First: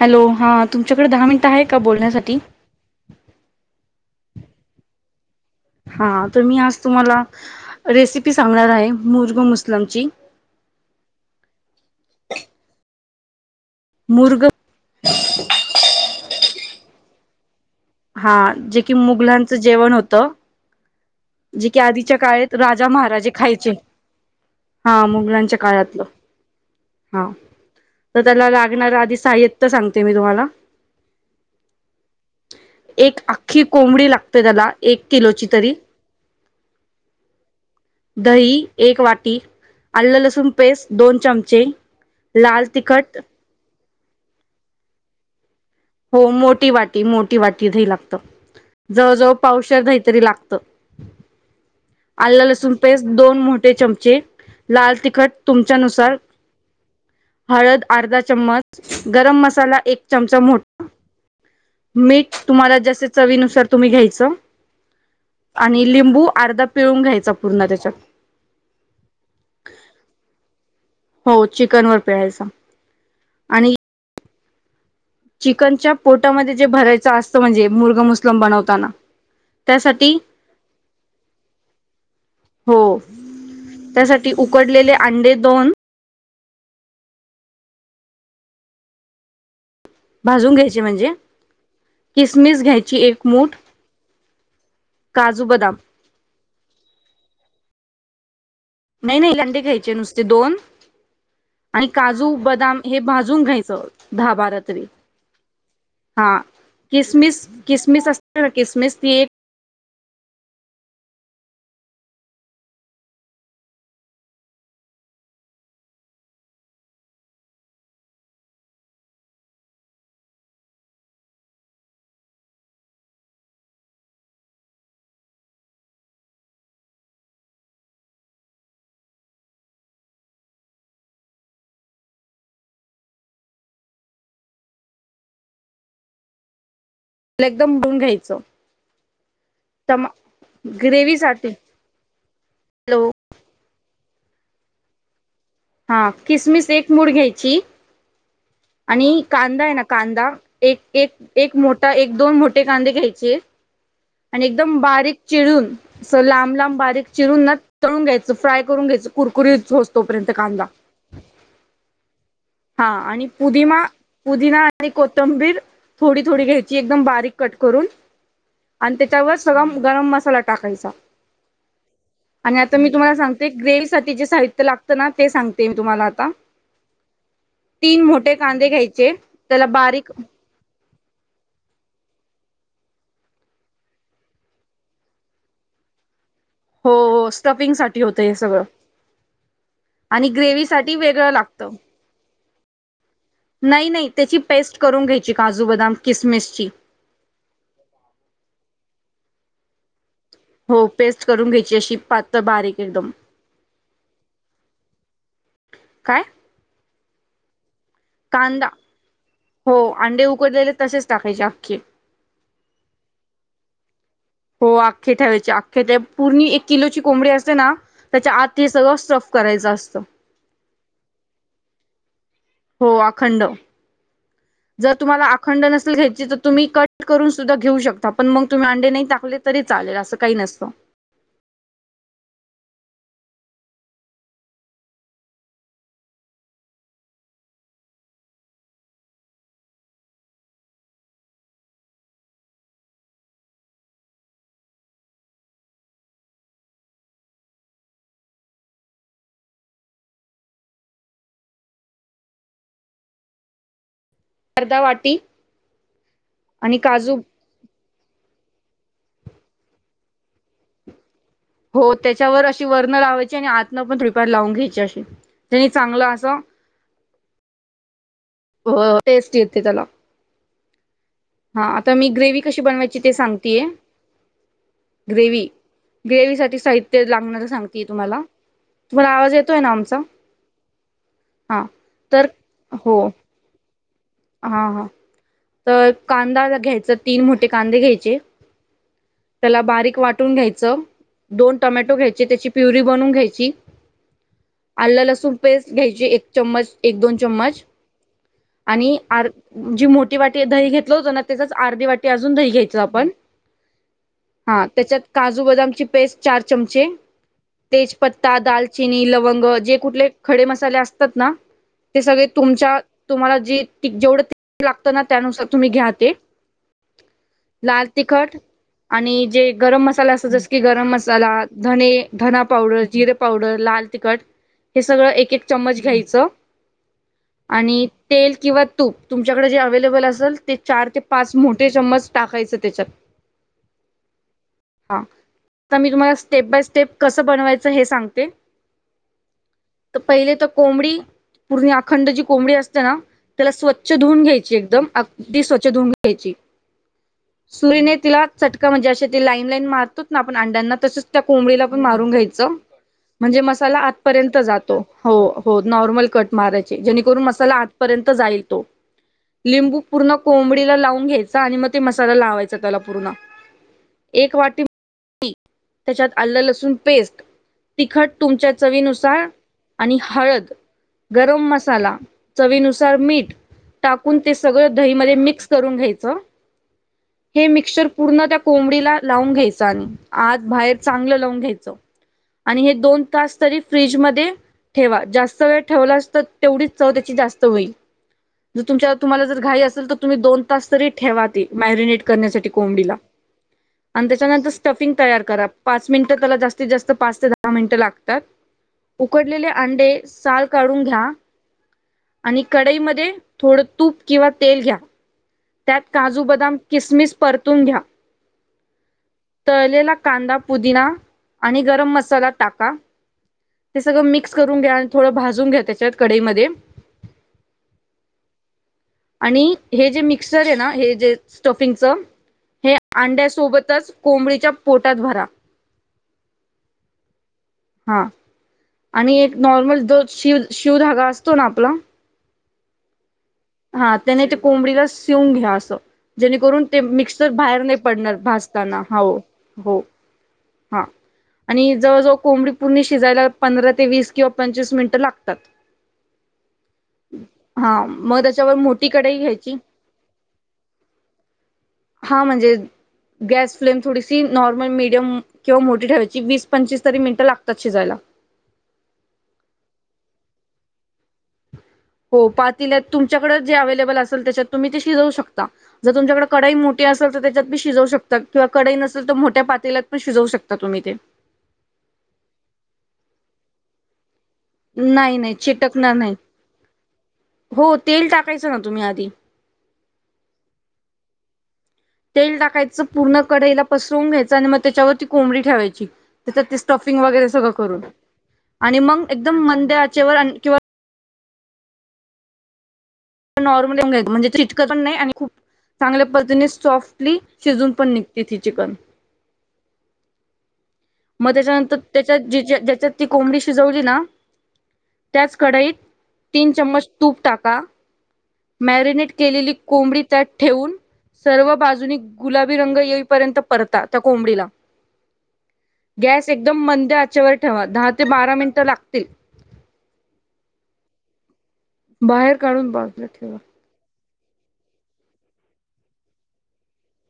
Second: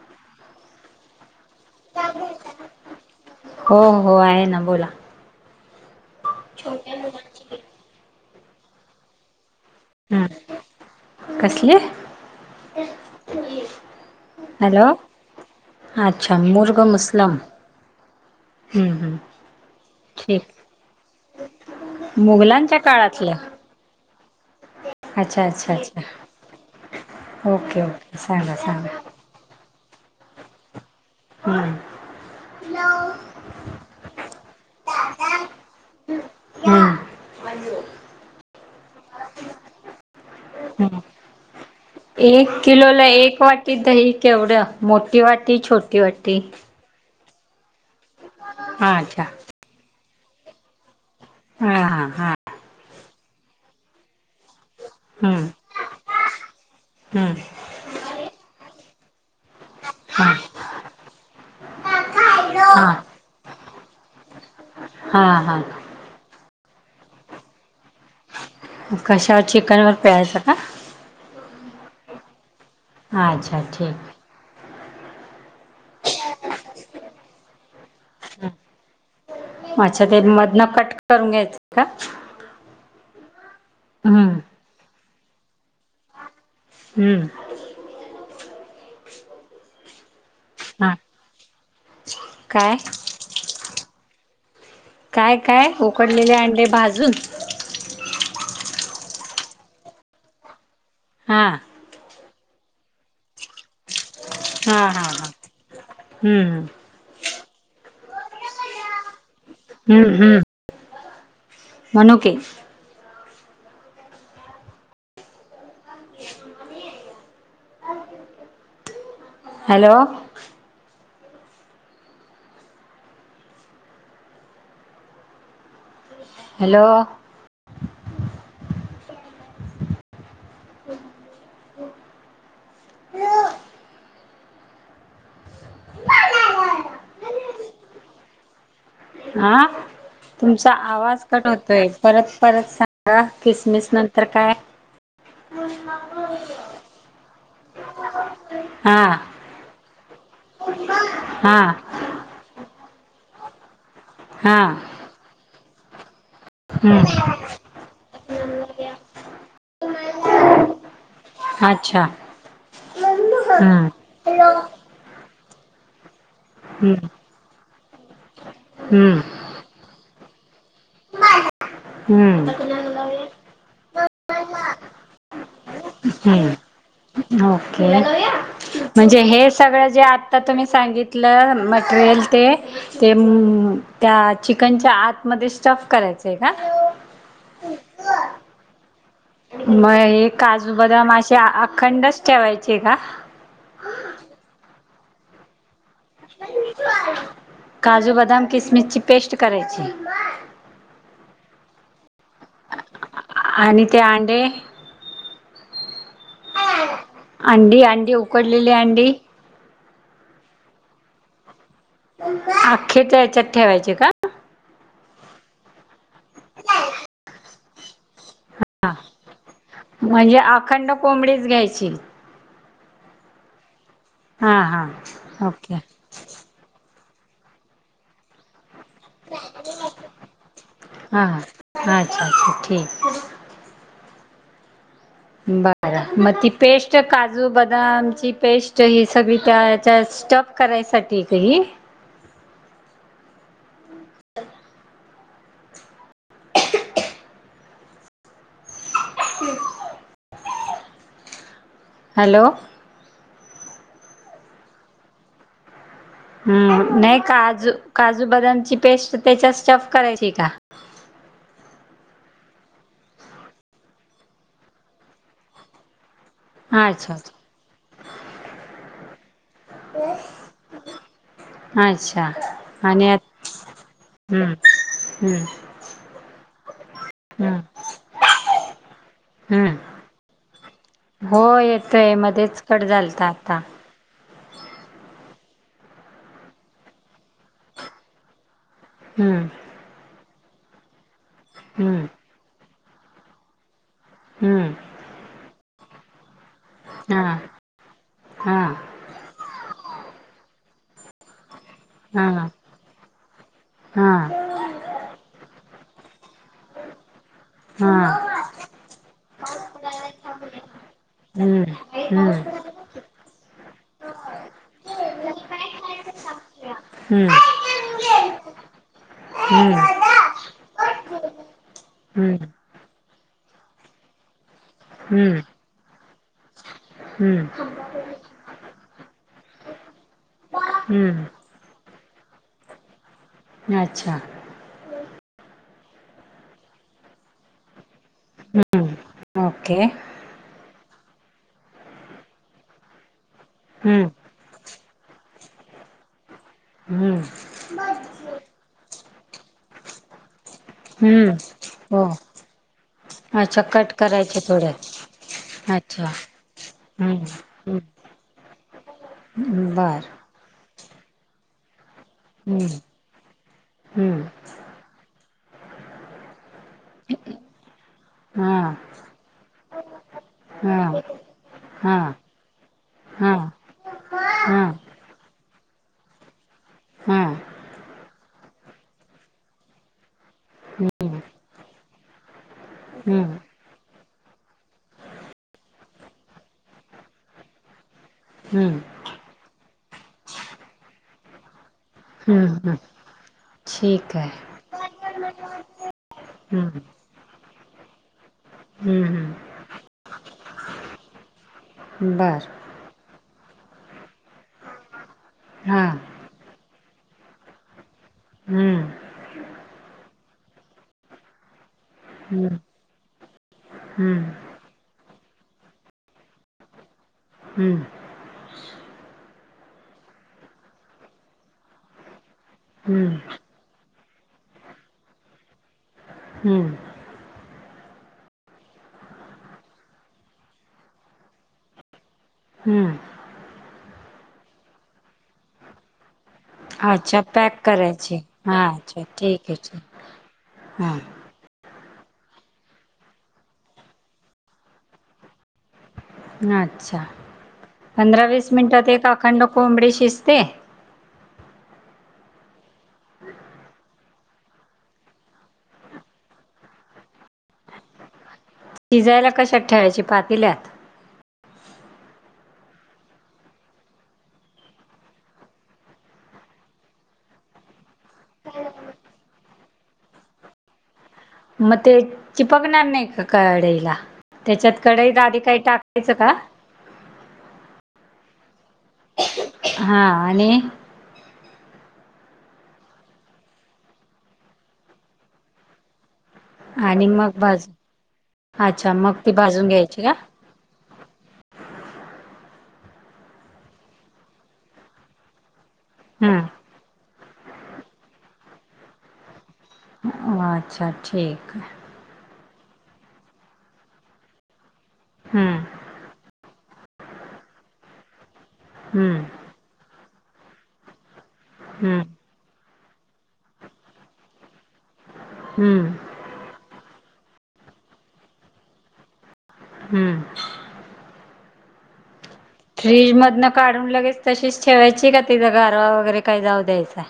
Hello हां तुमच्याकडे दहा मिन्टं आहे का बोलण्यासाठी? होहो आहेना बोला. हां तर मी आज छोट्या तुम्हाला मुलांची रेसिपी सांगणार आहे मुरग मुस् हम् कसले? मुर्ग अच्छा मुर्ग मुस्लम. हां हम्म जेकी हम्म मुघलांचं जेवण होतं. ठीक जे की आधीच्या काळात मुघलांच्या राजा महाराजे काळातलं खायचे हा अच्छा मुघलांच्या अच्छा अच्छा काळातलं हा ओके ओके तर त्याला सांगा लागणार सांगा आधी साहित्य त्य सांगते मी तुम्हाला हम्म एक आख्खी कोंबडी लागते त्याला एक किलोची तरी हम्म दही एक वाटी आलं लसूण ण पेस्ट हम्म दोन चमचे एक लाल किलोला तिखट एक वाटी दही केवढ मोठी वाटी छोटी हो वाटी मोठी वाटी मो मोठी वाटी दही लागत हा जवळ अच्छा जवळ पावशेर तरी लागतं हा हा हा आलं लसूण पेस्ट दोन मोठे चमचे लाल तिखट हम्म तुमच्यानुसार हम्म हळद अर्धा चम्मच गरम मसा मसाला एक हा चमचा मोठा मीठ तुम्हाला जसे चवीनुसार तुम्ही घ्यायचं हा हा हा आणि लिंबू अर्धा पिळून घ्यायचा पूर्ण त्याच्यात कशावर चिकन वर पिळायचा का हो चिकन वर पिळायचा हा अच्छा आणि ठीक चिकनच्या पोटामध्ये जे भरायच असतं म्हणजे मुर्गा मशरूम ठीक बनवताना अच्छा त्यासाठी ते मधन कट करून घ्यायचं का हो त्यासाठी हम्म उकडलेले अंडे दोन हम्म भाजून घ्यायचे हा म्हणजे किसमिस काय घ्यायची एक मूठ काय काजू काय बदाम उकडलेले अंडे भाजून नाही नाही अंडे घ्यायचे नुसते दोन हा आणि काजू ब बदाम हे भाजून घ्यायचं दहा बारा हा तरी हा हा हा हम्म किसमिस किसमिस असत ना किसमिस ती एक हम्म हम्म मनुके हॅलो हॅलो लेगदम धुवून घ्यायचं हा टमा तुमचा ग्रेवी आवाज कट साठी होतोय परत परत हॅलो सांगा किसमिस नंतर काय हा किसमिस एक मूठ घ्यायची हा आणि कांदा आहे ना कांदा एक एक हा मोठा एक दोन मोठे कांदे घ्यायचे आणि हा एकदम बारीक चिरून लांब लांब हम्म बारीक चिरून ना तळून घ्यायचं फ्राय करून घ्यायचं कुरकुरीत होईस तोपर्यंत कांदा अच्छा हा आणि पुदिमा हम्म पुदिना आणि कोथिं तंबीर थोडी थोडी घ्यायची हम्म एकदम बारीक कट करून आणि हम्म त्याच्यावर सगळ गरम मसाला टाकायचा. हम्म हम्म आणि आता मी तुम्हाला सांगते ग्रेव्ही साठी जे साहित्य लागतं ना ते सांगते. ते मी तुम्हाला आता ओके तीन मोठे कांदे घ्यायचे म्हणजे हे त्याला सगळं जे बारीक आता तुम्ही सांगितल तलं मटेरियल ते ते त्या चिकनच्या आतमध्ये स्टफ करायचं आहे का? हो स्टफिंग साठी होतं हे सगळं मग हे आणि ग्रेव्ही काजू साठी बदाम वेगळं असे लागतं अखंडच ठेवायचे का? नाही नाही त्याची पेस्ट करून घ्यायची काजू बदाम किसमिसची काजू बदाम किसमिस ची पेस्ट करायची. हो पेस्ट करून घ्यायची अशी पात्तळ बारीक एकदम त्याडे काय अंडी अंडी कांदा उकडलेली अंडी हो अंडे उकडलेले तसेच टाकायचे आखे अख्खे त्या या्याच्यात ठेवायचे का हो आख्खे ठेवायचे अख्े ते पूर्णी एक किलोची कोंबडी असते ना त्याच्या आत हे हा सगळं स्टफ करायच असत म्हणजे अखंड कोंबडीच घ्यायची हो अखंड हा जर तुम्हाला हा अखंड ओके नसेल घ्यायची तर तुम्ही कट करून सुद्ा घेऊ शकता पण मग तुम् नाही टाकले तरी चाले अस काही नसत ठठी बर मग ती पेस्ट काजू बदामची पेस्ट ही सगळी त्या हच्या स्टॉप करायसाठी काही ह हॅलो अर्दा वाटी आणि हम् काजू नाही काजू काजू, बदम. पेस्ट त्याच्या स्टफ करायची का? हो त्याच्यावर अशी वर्ण लावायची आणि आतन पण रिपर लावून घ्यायची अशी त्यानी चांगलं अच्छा हो टेस्ट येते त्याला. [inaudible] हा अच्छा आता मी अच्छा ग्रेव्ही कशी बनवायची आणि ते आत सांगतेय. हम्म हम्म ग्रेव्ही ग्रेव्ही सा ते लागणार तर हम्म सांगतेय तुम्हाला. तुम्हाला आवाज येतोय ना हम्म आमचा? हो हा येतोय तर मध्येच कट हो झालता आता. हां हां तर कांदा घ्यायचा तीन मोठे कांदे घ्यायचे हम्म त्याला बारीक वाट घ्यायच. दोन टोमॅटो हम्म घ्यायचे, त्याची प्युरी बनून घ्यायची. हम्म आलं, लसूण पेस्ट घ्यायची एक चम्मच एक दोन हा चम्मच हा आणि आर जी मोठी वाटी दही घेतलं होत ना त्याचा [unintelligible] वाटी हा अजून हा दही घ्यायच आपण हा त्याच्या काजू बदामची पेस्ट चार चमचे, तेजपत्ता, हा दालचिनी लवंग जे कुठले खडे मसाले असतात ना हम्म ते सगळे हम्म तुमच्या तुम्हाला जे जेवढं लागत ना त्यानुसार तुम्ही घ्या ते. हम्म तिकट आणि जे गरम हम्म मसाला असतो जस की गरम मसाला, धने, धना हम्म पावडर, जिरे पावडर, ला लाल तिखट हे सगळं एक एक चमच घ्यायचं हम्म आणि तेल किंवा तूप तुमच्याकडे जे अव्लेबल असेल ते चार ते पाच हम्म मोठे चम्मच टाकायचे त्याच्यात. अच्छा. आ मी तुम्हाला स्टेप बाय स्टेप कसं बनवायचं हे सांगते. हम्म ओके तर पहिले तर कोंबडी पूर्ण अखंड जी कोंबडी असते ना त्याला स्वच्छ हम्म धुवून घ्यायची एकदम. स्वच्छ धुून घ्यायची. सुरीने तिला हम्म चटका म्हणजे अशे. ते लाईन लाईन मारतोत ना आपण अंड्यांना तसच त्या हम्म कोंबडीला पण हो मारून घ्यायचं. म्हणजे अच्छा मसाला कट आपर्यंत करायचे थोडे जातो हो हो नॉर्मल अच्छा कट मारायची जेणेकरून हम्म मसाला आपर्यंत जातो. [unintelligible] हम्म लिंबू बर पूर्ण कोंबडीला लावून घ्यायचा आणि मग मसाला लावायचा त्याला हम्म पूर्ण हम्म एक वाटी त्याच्यात आल लसुण पेस्ट तिखट तुमच्या हा चवीनुसार आणि हळद. हा गरम मसाला हा चवीनुस मीठ हा हा टाकून ते सगळं दही हा मध्ये मिक्स करून घ्यायचं. हे मिक्चर पूर्ण त्या कोंबडीला लावून घ्यायचं आणि. आत बाहेर हम्म चांगलं लावून घ्यायचं. आणि हे दोन तास हम्म तरी फ्रीजमध्ये ठेवा जास्त वेळ ठेवला असतं तर तेवढीच चव त्याची जास्त होईल. जर हम्म तुमच्या तुम्हाला जर घाई असेल तर तुम्ही दोन तास तरी ठेवा. ते मॅरिनेट करण्यासाठी हम्म हम्म कोंबडीला. आणि ठीक आहे त्याच्यानंतर स्टफिंग तयार करा पाच मिनिटं त्याला जास्तीत हम्म जास्त पाच ते दहा मिनिटं लागतात. हम्म उकडलेले हम्म अंडे साल काढून घ्या. बरं. थोड तूप किव्हा तेल घ्या, त्यात हा काजू, बदाम, किसमीस परतून घ्या हम्म तळलेला कांदा, पुदिना आणि गरम मसाल हम्म टाका. हे थोड हम्म मिक्स करून घ्या आणि थोडं भाजून घ्या त्याच्यात कडईमध्ये हम्म आणि हे जे मिक्सर ये ना, हे जे स्टफिंगच हे हम्म अंड्यासोबतच कोंबडीच्या पोटात भरा. हम्म. हा आणि एक नॉर्मल जो शिर शिवधागा असतो ना आपला हम्म. आ त्याने त्या कोंबडीला शिवून घ्या असं जेणेकरून ते अच्छा मिक्सर पॅक बाहेर नई पडणार करायची हा भाजताना अच्छा हौ ठीक आहे हो ठीक हा हां आणि जवळजवळ कोंबडी पूर्णी शिजायला पंधरा ते वीस किंवा पंचवीस मिनिटं लागतात. नच्छा! हा मग पंधरा वीस त्याच्यावर मिनटात मोठी एक कढई अखंड घ्यायची कोंबडी शिजते. हा म्हणजे गॅस फ्लेम थोडीशी नॉर्मल मिडियम किंवा मोठी ठेवायची, वीस पंचवीस तरी मिनटं लागतात शिजायला [inaudible] शिजायला कशात ठेवायची पातील्यात? हो पातील्यात तुमच्याकड जे अवेलेबल असेल त्याच्यात तुम्ही ती शिजवू शकता जर तुमच्याकड कडई मोटी टी असल तर त्याच्यात बी शिजवू शकातात किंवा कडई नसेल तर मोठ्या पातेल्यात पण शिजवू शकता तुम्ही ते म ते चिपकणार नाई का कडईला? त्याच्यात नाही कडईत नाही आधी काही चिटकणार टाकायचं नाही. का? हो तेल टाकायचं ना तुम्ही आधी हा आणि तेल टाकायचं, पूर्ण कढईला पसरवून घ्यायचं आणि मग त्याच्यावर ती कोंबडी ठेवायची. त्याच्या ते स्टफिंग आणि वगैरे मग सगळं भाजू करून आणि अच्छा मंग मग ती एकदम भाजून घ्यायची का मंद्याचेवर आणी किंवा नॉर्मली [unintelligible] म्हणजे चिटकत पण नाही आणि खूप चांगल्या पद्धतीने सॉफ्टली शिजून पण निघती ती चिकन [unintelligible] मग ठीक त्याच्यानंतर आहे त्याच्या जिच्या ज्याच्यात ती कोंबडी शिजवली ना त्याच हम्म कढईत तीन चम्मच तूप टाका. मॅरिनेट हम्म केलेली कोंबडी त्यात ठेवून सर्व बाजूनी हम्म गुलाबी रंग ये येईपर्यंत परता त्या कोंबडीला हम्म गॅस एकदम मंद्यआचेवर ठेवा, दहा ते बारा मिनटं लागतील. हम्म. बाहेर काढून बाजूला फ्रीज ठेवा मधन काढून लगेच तशीच ठेवायची का तिचा गारवा वगैरे काही जाऊ द्यायचा?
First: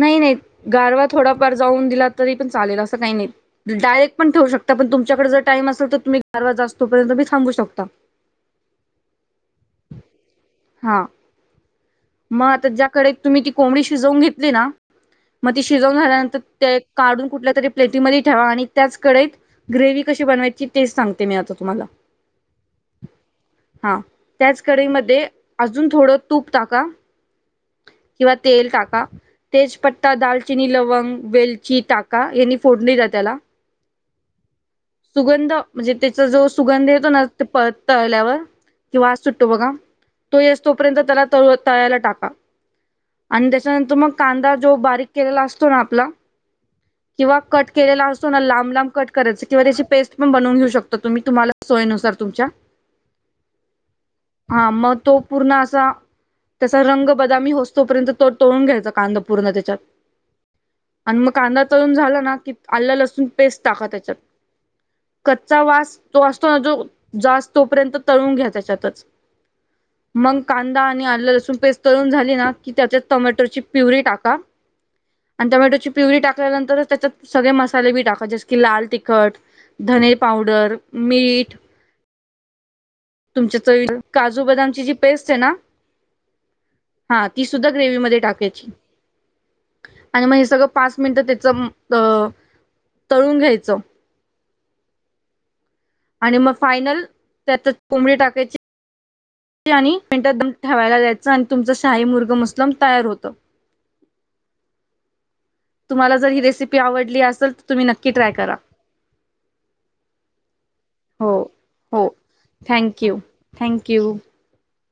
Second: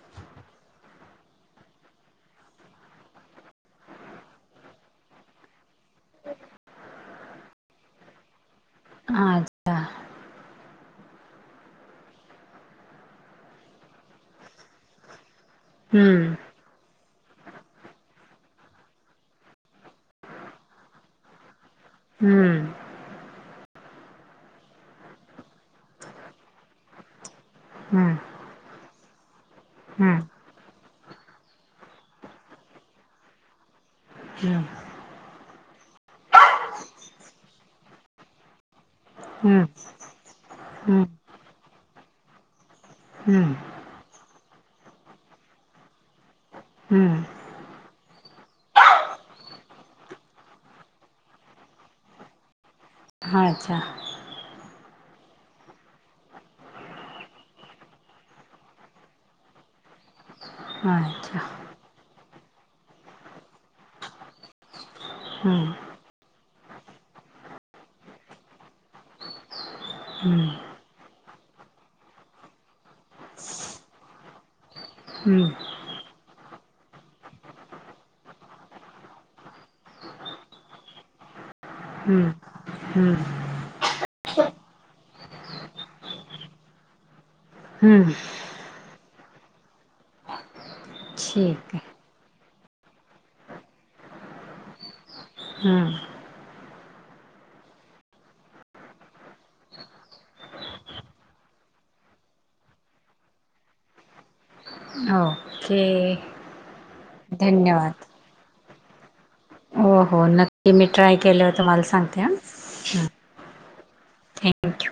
नाही नाही गारवा थोडाफार जाऊन दिला तरी पण चालेल असं काही नाही, डायरेक्ट पण ठेवू शक ता पण तुमच्याकडे जर टाइम असेल तर तुम्ही गारवा जाऊस तोपर्यंत बी थांबू शकता. आच्छा! हा मग आता ज्याकडे तुम्ही ती कोंबडी शिजवून घेतली ना म ती शिजवून हम्म झाल्यानंतर ते काढून कुठल्या तरी प्लेटीमध्ये ठेवा आणि त्याच कडईत ग्रेवी कशी बनवायची ते सांगते मी आता तुम्हाला हम्म्. हा त्याच कढईमध्ये अजून थोडं तूप टाका. हम्म किंवा तेल टाका, तेजपट्टा, हम्म दालचिनी, लवंग वेलची टाका, यांनी फोडणी द्या त्याला [unintelligible] सुगंध म्हणजे त्याचा जो सुगंध येतो ना ते प तळल्यावर कि वास सुटतो हम्म बघा, तो येस तोपर्यंत हम्म त्याला त तळायला टाका. आणि हम्म त्याच्यानंतर मग कांदा जो बारीक केलेला असतो ना आपला किंवा हम्म कट केलेला असतो ना लांब लांब कट कराचं किंवा त्याची पेस्ट पण बनवून घेऊ शकतो तुम्ही, तुम्हाला सोयनुसार तुमच्या हाच्छा हा मग तो पूर्ण असा त्याचा रंग बदामी होस तोपर्यंत तो तोळून घ्यायचा कांदा पूर्ण त्याच्यात आणि मग अच्छा कांदा तळून झाला ना की आला लसूण पेस्ट टाका त्याच्यात कच्चा हम्म वास तो असतो ना जो जास तोपर्यंत तळून घ्या त्याच्यातच मग हम्म [unintelligible] कांदा आलं लसूण पेस्ट तरून झाली ना की त्याच्या टोमॅटोची प्युरी टाका हम्म आणि टोमॅटोची पिवरी टाकल्यानंतरच त्याच्यात सगळे मसाले बी टाका जस की लाल तिखट धने पावडर मीठ हम्म हम्म तुमच्या [inaudible] चवीला काजू बदामची जी पेस्ट आहे ना हा ती सुद्धा ग्रेवी म हम्म टाकायची आणि मग हे सगळं पाच मिनिटं त्याच ठीक अ आहे तळून घ्यायचं हम्म आणि मग फायनल त्यात [unintelligible] कोंबडी टाकायची आणि मिनट दम ठेवायला जायचं आणि तुमचं शाही मुर्गं मुस्लम तयार होतं हवं तुम्हाला जर ही रेसिपी आवडली असेल तर तुम्ही धन्यवाद नक्की ट्राय करा हो हो नक्की मी ट्राय हो केलं होत तुम्हाला हो सांगते थँक्यू थँक्यू थँक्यू